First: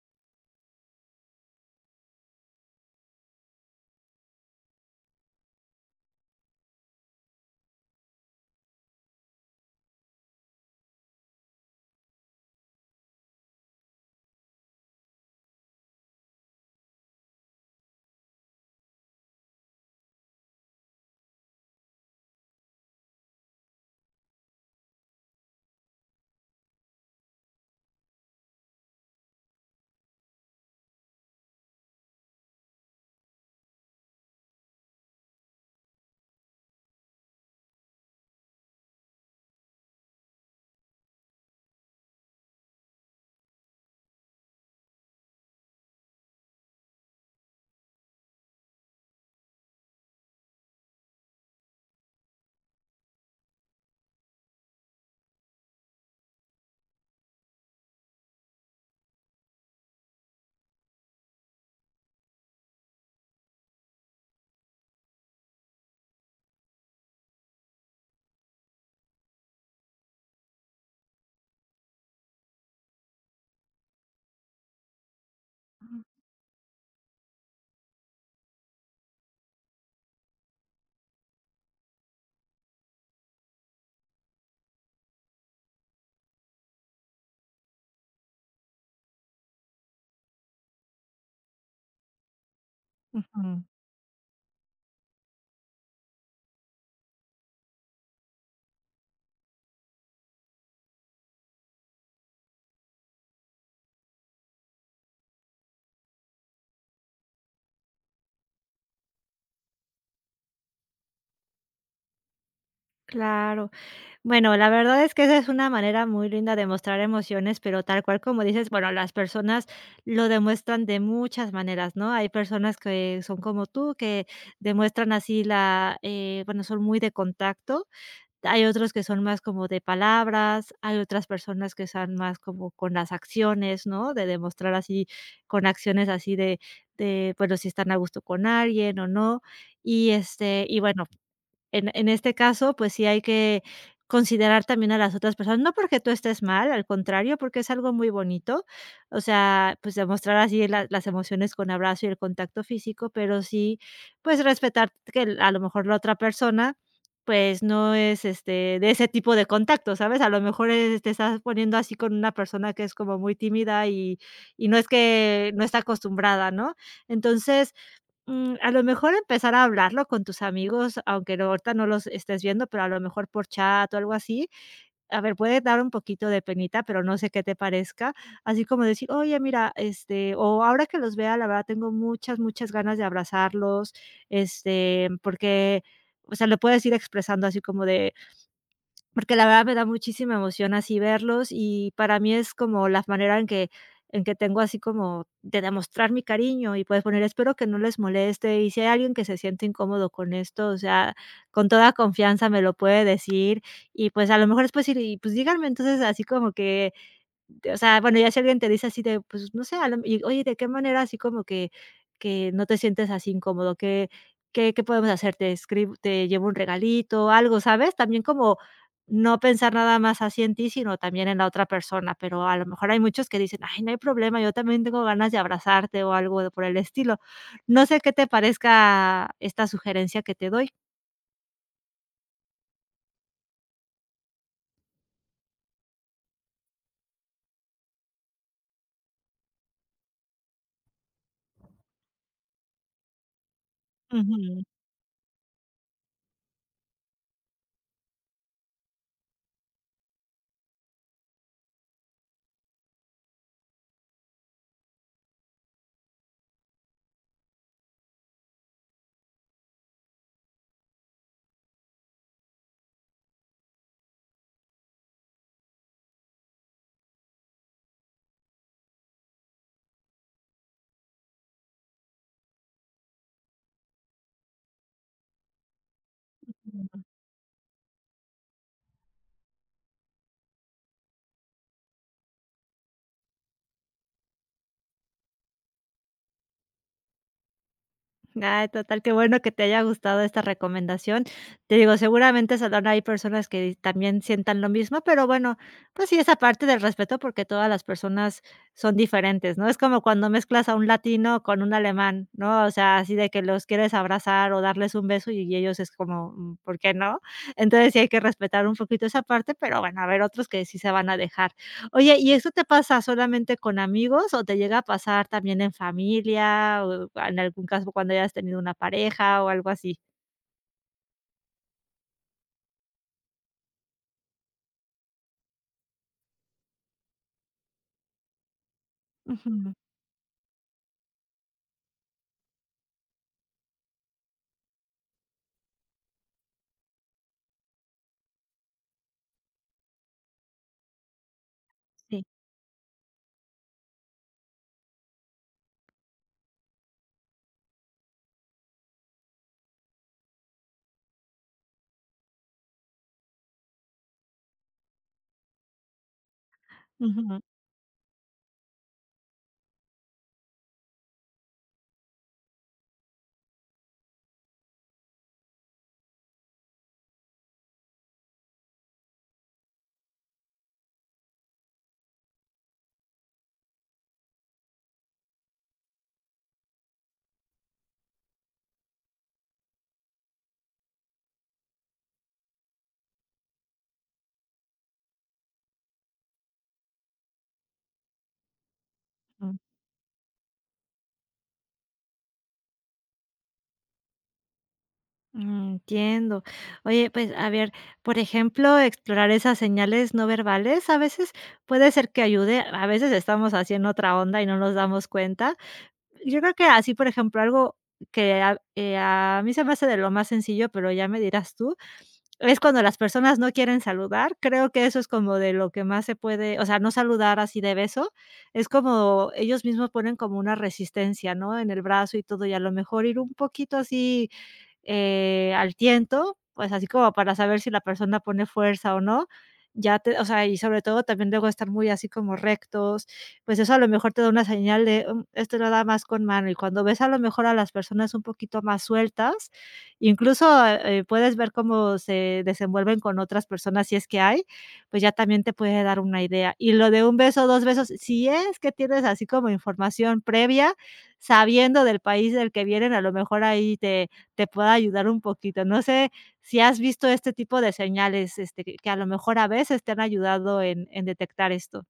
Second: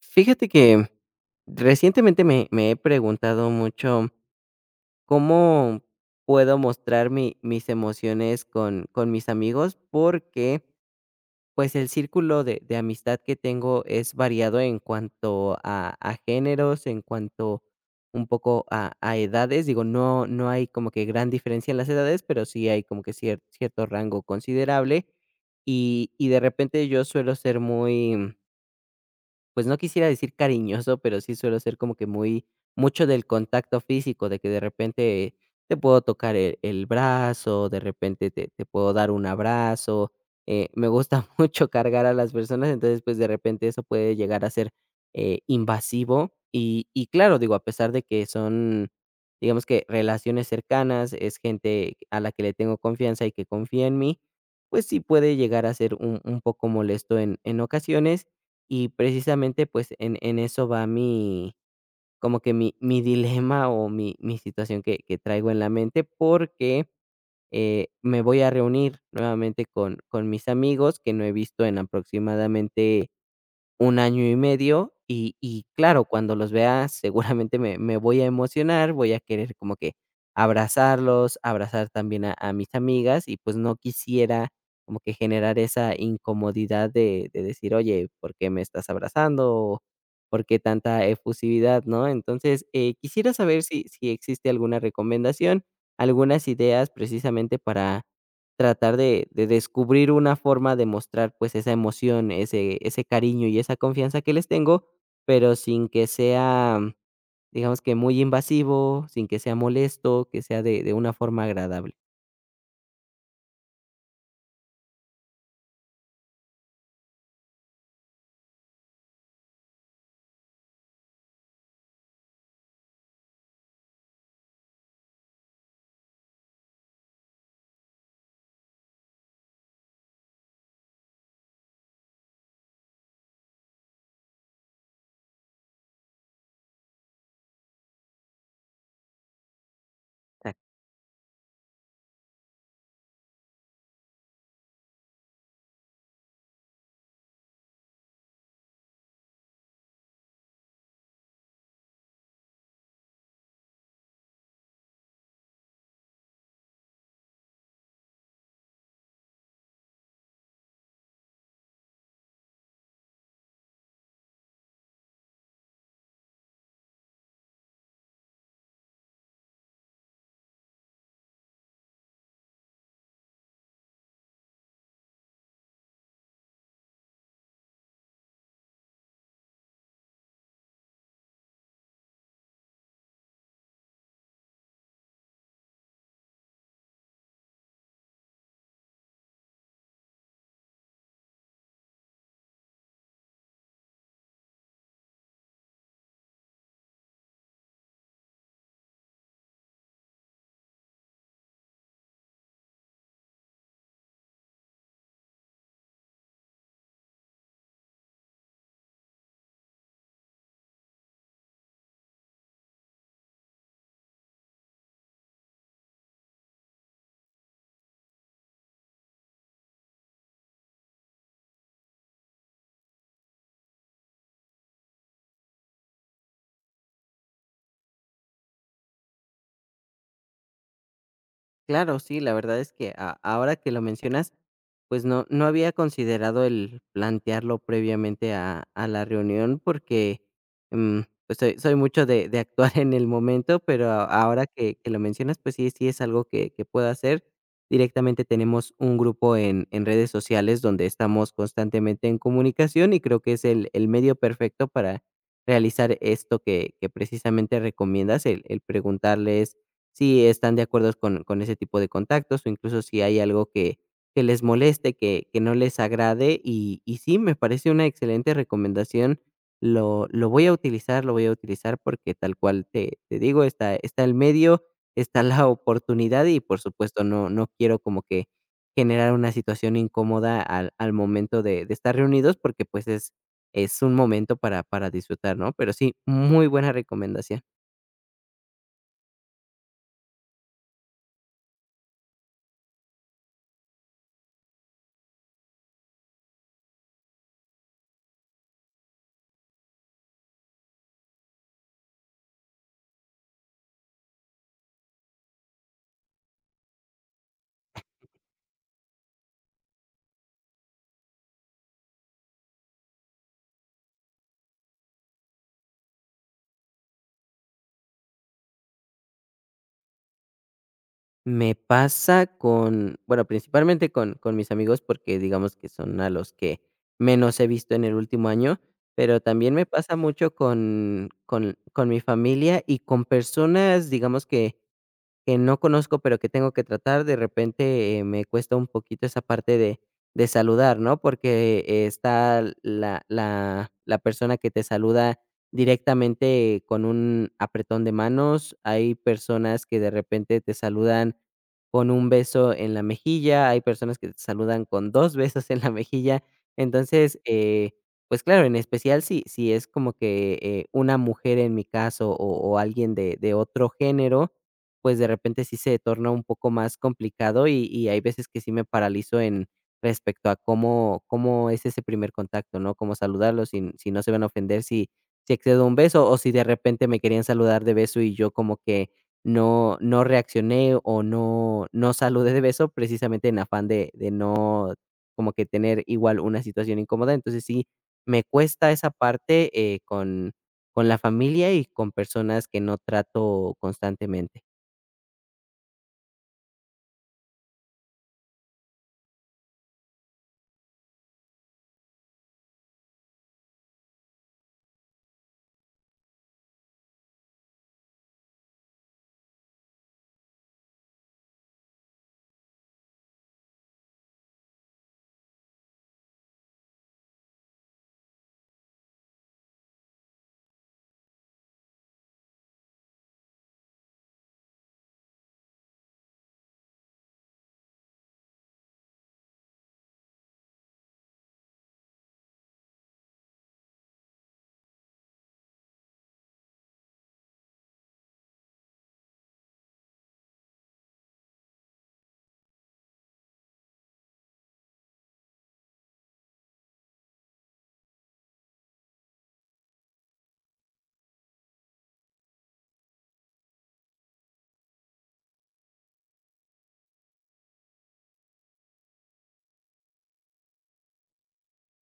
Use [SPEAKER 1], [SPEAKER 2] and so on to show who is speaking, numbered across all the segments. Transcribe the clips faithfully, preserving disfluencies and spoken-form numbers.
[SPEAKER 1] Fíjate que recientemente me me he preguntado mucho cómo puedo mostrar mi mis emociones con con mis amigos, porque, pues, el círculo de de amistad que tengo es variado en cuanto a a géneros, en cuanto un poco a a edades. Digo, no no hay como que gran diferencia en las edades, pero sí hay como que cier cierto rango considerable, y y de repente yo suelo ser muy, pues, no quisiera decir cariñoso, pero sí suelo ser como que muy mucho del contacto físico, de que de repente te puedo tocar el el brazo, de repente te te puedo dar un abrazo. Eh, me gusta mucho cargar a las personas. Entonces, pues, de repente eso puede llegar a ser eh, invasivo. Y y claro, digo, a pesar de que son, digamos, que relaciones cercanas, es gente a la que le tengo confianza y que confía en mí, pues sí puede llegar a ser un un poco molesto en en ocasiones. Y precisamente, pues, en en eso va mi, como que, mi mi dilema o mi mi situación que que traigo en la mente, porque, eh, me voy a reunir nuevamente con con mis amigos que no he visto en aproximadamente un año y medio. Y y claro, cuando los vea seguramente me me voy a emocionar, voy a querer como que abrazarlos, abrazar también a a mis amigas y, pues, no quisiera como que generar esa incomodidad de de decir: "Oye, ¿por qué me estás abrazando?", o "¿Por qué tanta efusividad?", ¿no? Entonces, eh, quisiera
[SPEAKER 2] Ujú,
[SPEAKER 1] saber si si existe alguna recomendación, algunas ideas precisamente para tratar de de descubrir una forma de mostrar, pues, esa emoción, ese ese cariño y esa confianza que les tengo, pero sin que sea, digamos, que muy invasivo, sin que sea molesto, que sea de de una forma agradable.
[SPEAKER 2] claro. Bueno, la verdad es que esa es una manera muy linda de mostrar emociones, pero tal cual como dices, bueno, las personas lo demuestran de muchas maneras, ¿no? Hay personas que son como tú, que demuestran así la, eh, bueno, son muy de contacto. Hay otros que son más como de palabras, hay otras personas que son más como con las acciones, ¿no? De demostrar así, con acciones así de, de, bueno, si están a gusto con alguien o no. Y este, y bueno, En en este caso, pues sí hay que considerar también a las otras personas, no porque tú estés mal, al contrario, porque es algo muy bonito, o sea, pues demostrar así la las emociones con abrazo y el contacto físico, pero sí, pues respetar que el a lo mejor la otra persona, pues no es, este, de ese tipo de contacto, ¿sabes? A lo mejor, eh, te estás poniendo así con una persona que es como muy tímida y y no es que no está acostumbrada, ¿no? Entonces, Mm, a lo mejor empezar a hablarlo con tus amigos, aunque no ahorita no los estés viendo, pero a lo mejor por chat o algo así. A ver, puede dar un poquito de penita, pero no sé qué te parezca. Así como decir: "Oye, mira, este, o ahora que los vea, la verdad tengo muchas, muchas ganas de abrazarlos", este, porque, o sea, lo puedes ir expresando así como de: porque la verdad me da muchísima emoción así verlos, y para mí es como la manera en que en que tengo así como de demostrar mi cariño y puedes poner: "Espero que no les moleste", y si hay alguien que se siente incómodo con esto, o sea, con toda confianza me lo puede decir, y pues, a lo mejor después ir y pues díganme, entonces, así como que o sea, bueno, ya si alguien te dice así de, pues, no sé, a lo y oye, ¿de qué manera así como que que no te sientes así incómodo? ¿Qué qué qué podemos hacer? ¿Te escribo te llevo un regalito, algo, sabes? También como no pensar nada más así en ti, sino también en la otra persona, pero a lo mejor hay muchos que dicen: "Ay, no hay problema, yo también tengo ganas de abrazarte", o algo por el estilo. No sé qué te parezca esta sugerencia que te doy.
[SPEAKER 1] Claro, sí, la verdad es que, a ahora que lo mencionas, pues no no había considerado el plantearlo previamente a a la reunión porque, mm, pues soy soy mucho de de actuar en el momento, pero a- ahora
[SPEAKER 2] Ujú.
[SPEAKER 1] que que lo mencionas, pues sí, sí es algo que que puedo hacer. Directamente tenemos un grupo en en redes sociales donde estamos constantemente en comunicación, y creo que es el el medio perfecto para realizar esto que que precisamente recomiendas, el el preguntarles si están de acuerdo con con ese tipo de contactos, o incluso si hay algo que que les moleste, que que no les agrade. Y y sí, me parece una excelente recomendación. Lo lo voy a utilizar, lo voy a utilizar porque, tal cual te te digo, está está el medio, está la oportunidad y, por supuesto, no no quiero como que generar una situación incómoda al al momento de de estar reunidos porque, pues, es es un momento para para disfrutar, ¿no? Pero sí, muy buena recomendación.
[SPEAKER 2] Ay, total, qué bueno que te haya gustado esta recomendación. Te digo, seguramente saldrán ahí personas que también sientan lo mismo, pero bueno, pues sí, esa parte del respeto, porque todas las personas son diferentes, ¿no? Es como cuando mezclas a un latino con un alemán, ¿no? O sea, así de que los quieres abrazar o darles un beso y ellos es como, mm, ¿por qué no? Entonces sí hay que respetar un poquito esa parte, pero bueno, a ver otros que sí se van a dejar. Oye, ¿y eso te pasa solamente con amigos o te llega a pasar también en familia o en algún caso cuando hayas tenido una pareja o algo así?
[SPEAKER 1] Me pasa con, bueno, principalmente con, con mis amigos, porque digamos que son a los que menos he visto en el último año, pero también me
[SPEAKER 2] Ujú.
[SPEAKER 1] pasa mucho con, con, con mi familia y con personas, digamos, que que no conozco, pero que tengo que tratar, de repente. Eh, me cuesta un poquito esa parte de de saludar, ¿no? Porque, eh,
[SPEAKER 2] Sí.
[SPEAKER 1] está la la la persona que te saluda directamente con un apretón de manos, hay personas que de repente te saludan con un beso en la mejilla, hay personas que te saludan con dos besos en la mejilla. Entonces,
[SPEAKER 2] Ujú,
[SPEAKER 1] eh, pues claro, en especial si si es como que eh, una mujer en mi caso, o o alguien de de otro género, pues, de repente sí se torna un poco más complicado. Y y hay veces que sí me paralizo en respecto a cómo cómo es ese primer contacto, ¿no? Cómo saludarlos, si si no se van a ofender si si excedo un beso, o si de repente me querían saludar de beso y yo como que no no reaccioné, o no no saludé de beso, precisamente en afán de de no como que tener igual una situación incómoda. Entonces, sí me cuesta esa parte,
[SPEAKER 2] ujú.
[SPEAKER 1] eh, con con la familia y con personas que no trato constantemente.
[SPEAKER 2] Mm, entiendo. Oye, pues, a ver, por ejemplo, explorar esas señales no verbales, a veces puede ser que ayude, a veces estamos haciendo otra onda y no nos damos cuenta. Yo creo que así, por ejemplo, algo que a eh, a mí se me hace de lo más sencillo, pero ya me dirás tú, es cuando las personas no quieren saludar, creo que eso es como de lo que más se puede, o sea, no saludar así de beso, es como ellos mismos ponen como una resistencia, ¿no? En el brazo y todo, y a lo mejor ir un poquito así eh, al tiento, pues, así como para saber si la persona pone fuerza o no. Ya te o sea, y sobre todo también luego estar muy así como rectos, pues, eso a lo mejor te da una señal de, mm, este lo da más con mano, y cuando ves a lo mejor a las personas un poquito más sueltas, incluso, eh, puedes ver cómo se desenvuelven con otras personas, si es que hay, pues, ya también te puede dar una idea. Y lo de un beso, dos besos, si es que tienes así como información previa, sabiendo del país del que vienen, a lo mejor ahí te te pueda ayudar un poquito. No sé si has visto este tipo de señales, este, que que a lo mejor a veces te han ayudado en en detectar esto.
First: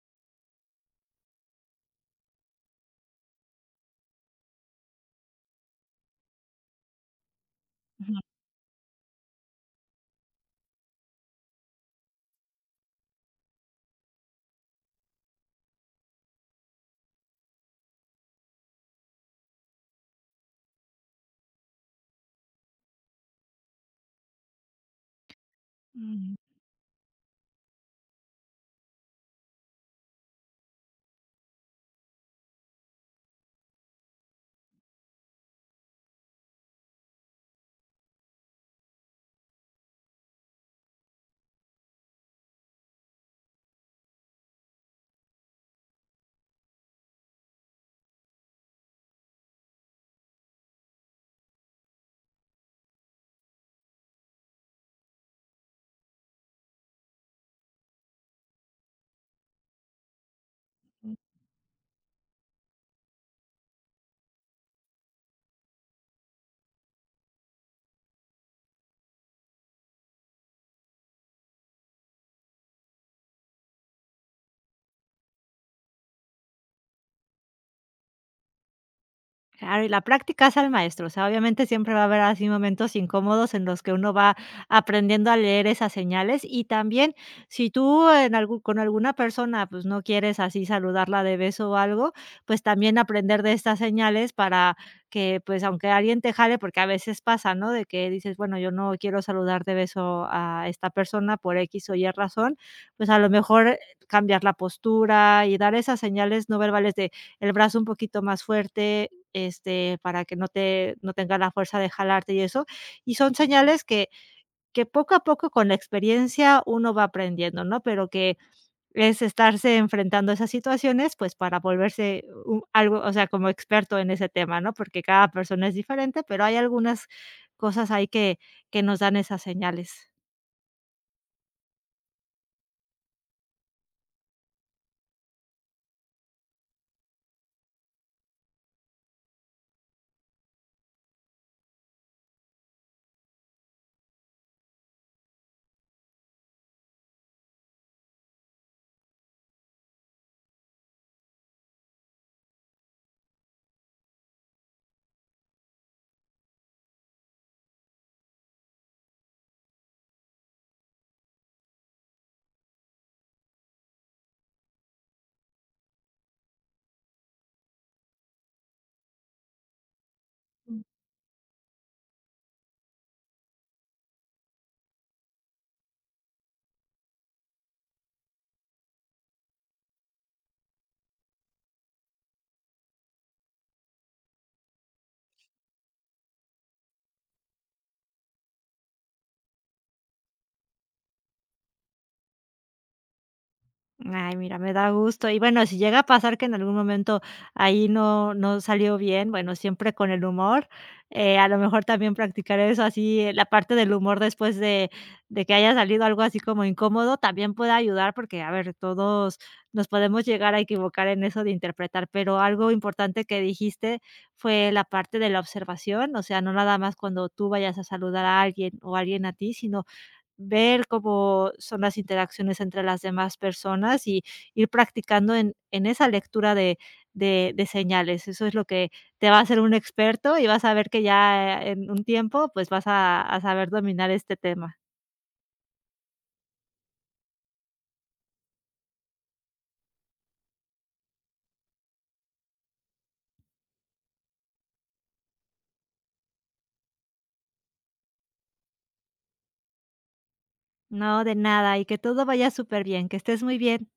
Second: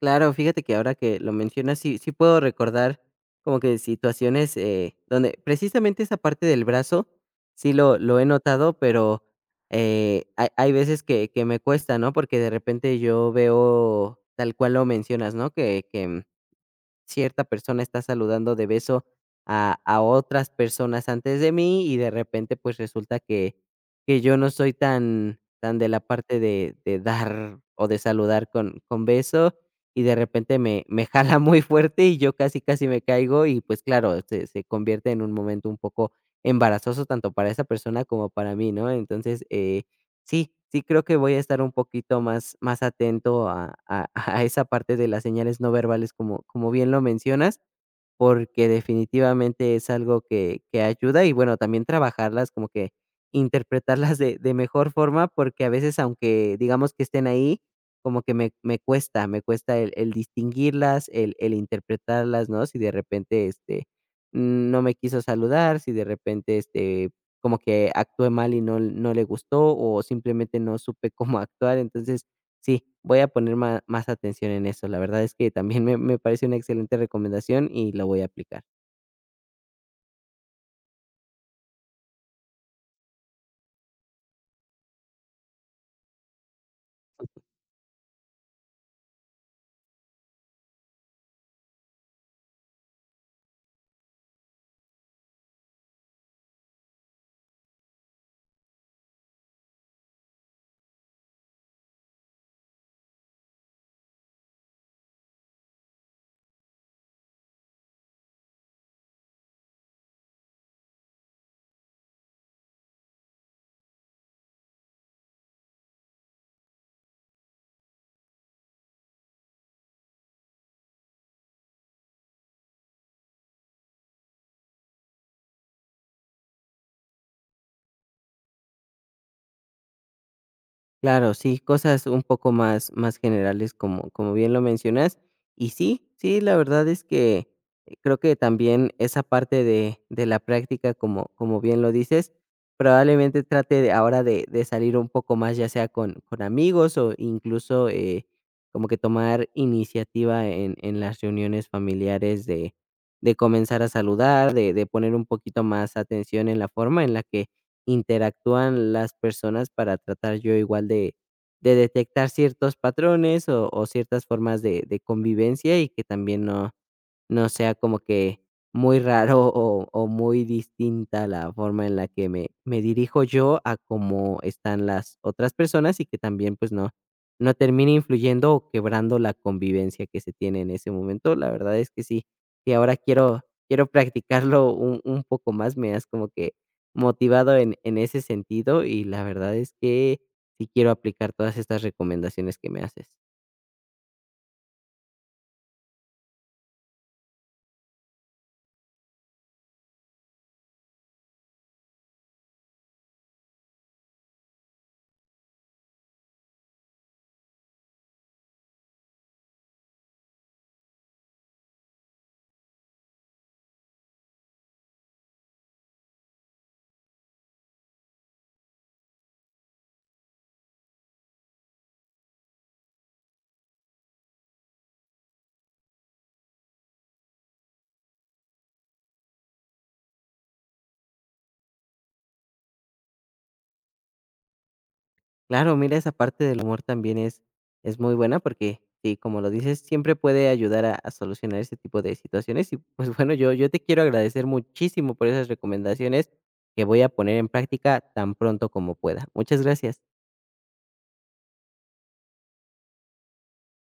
[SPEAKER 1] Claro, fíjate que ahora que lo mencionas, sí, sí puedo recordar como que situaciones, eh, donde precisamente esa parte del brazo sí lo, lo
[SPEAKER 2] Ujú.
[SPEAKER 1] he notado, pero, eh, hay, hay veces que, que me cuesta, ¿no? Porque de repente yo veo, tal cual lo mencionas, ¿no? Que, que cierta persona está saludando de beso a, a otras personas antes de mí, y de repente pues resulta que, que yo no soy tan, tan de la
[SPEAKER 2] Mm.
[SPEAKER 1] parte de, de dar o de saludar con, con beso, y de repente me, me jala muy fuerte y yo casi casi me caigo. Y pues claro, se, se convierte en un momento un poco embarazoso tanto para esa persona como para mí, ¿no? Entonces, eh, sí, sí creo que voy a estar un poquito más más atento a a a esa parte de las señales no verbales, como como bien lo mencionas, porque definitivamente es algo que que ayuda y, bueno, también trabajarlas, como que interpretarlas de de mejor forma, porque a veces, aunque digamos que estén ahí, como que me me cuesta me cuesta el el distinguirlas, el el interpretarlas, ¿no? Si de repente, este, no me quiso saludar, si de repente, este, como que actué mal y no no le gustó, o simplemente no supe cómo actuar. Entonces, sí, voy a poner ma más atención en eso. La verdad es que también me me parece una excelente recomendación y la voy a aplicar.
[SPEAKER 2] Claro, y la práctica hace al maestro, o sea, obviamente siempre va a haber así momentos incómodos en los que uno va aprendiendo a leer esas señales y también si tú en algún con alguna persona, pues, no quieres así saludarla de beso o algo, pues, también aprender de estas señales para que, pues, aunque alguien te jale, porque a veces pasa, ¿no? De que dices: "Bueno, yo no quiero saludar de beso a esta persona por X o Y razón", pues, a lo mejor eh, cambiar la postura y dar esas señales no verbales de el brazo un poquito más fuerte, este, para que no te no tenga la fuerza de jalarte y eso. Y son señales que que poco a poco con la experiencia uno va aprendiendo, ¿no? Pero que es estarse enfrentando a esas situaciones, pues, para volverse u algo, o sea, como experto en ese tema, ¿no? Porque cada persona es diferente, pero hay algunas cosas ahí que que nos dan esas señales.
[SPEAKER 1] Claro, sí, cosas un poco más, más generales, como, como bien lo mencionas. Y sí, sí, la verdad es que, eh, creo que también esa parte de, de la práctica, como, como bien lo dices, probablemente trate de, ahora, de, de salir un poco más, ya sea con, con amigos o incluso, eh, como que tomar iniciativa en, en las reuniones familiares de, de comenzar a saludar, de, de poner un poquito más atención en la forma en la que interactúan las personas para tratar yo igual de, de detectar ciertos patrones o, o ciertas formas de, de convivencia, y que también no, no sea como que muy raro, o o muy distinta la forma en la que me me dirijo yo a cómo están las otras personas, y que también, pues, no no termine influyendo o quebrando la convivencia que se tiene en ese momento. La verdad es que sí, y ahora quiero quiero practicarlo un un poco más. Me has como que motivado en en ese sentido, y la verdad es que sí quiero aplicar todas estas recomendaciones que me haces.
[SPEAKER 2] Ay, mira, me da gusto. Y bueno, si llega a pasar que en algún momento ahí no no salió bien, bueno, siempre con el humor, eh, a lo mejor también practicar eso, así eh, la parte del humor después de de que haya salido algo así como incómodo, también puede ayudar porque, a ver, todos nos podemos llegar a equivocar en eso de interpretar, pero algo importante que dijiste fue la parte de la observación, o sea, no nada más cuando tú vayas a saludar a alguien o alguien a ti, sino ver cómo son las interacciones entre las demás personas y ir practicando en en esa lectura de de de señales. Eso es lo que te va a hacer un experto y vas a ver que ya eh, en un tiempo, pues, vas a a saber dominar este tema.
[SPEAKER 1] Claro, mira, esa parte del humor también es, es muy buena porque, sí, como lo dices, siempre puede ayudar a, a solucionar ese tipo de situaciones. Y pues, bueno, yo, yo te quiero agradecer muchísimo por esas recomendaciones que voy a poner en práctica tan pronto como pueda. Muchas gracias.
[SPEAKER 2] No, de nada, y que todo vaya súper bien que estés muy bien.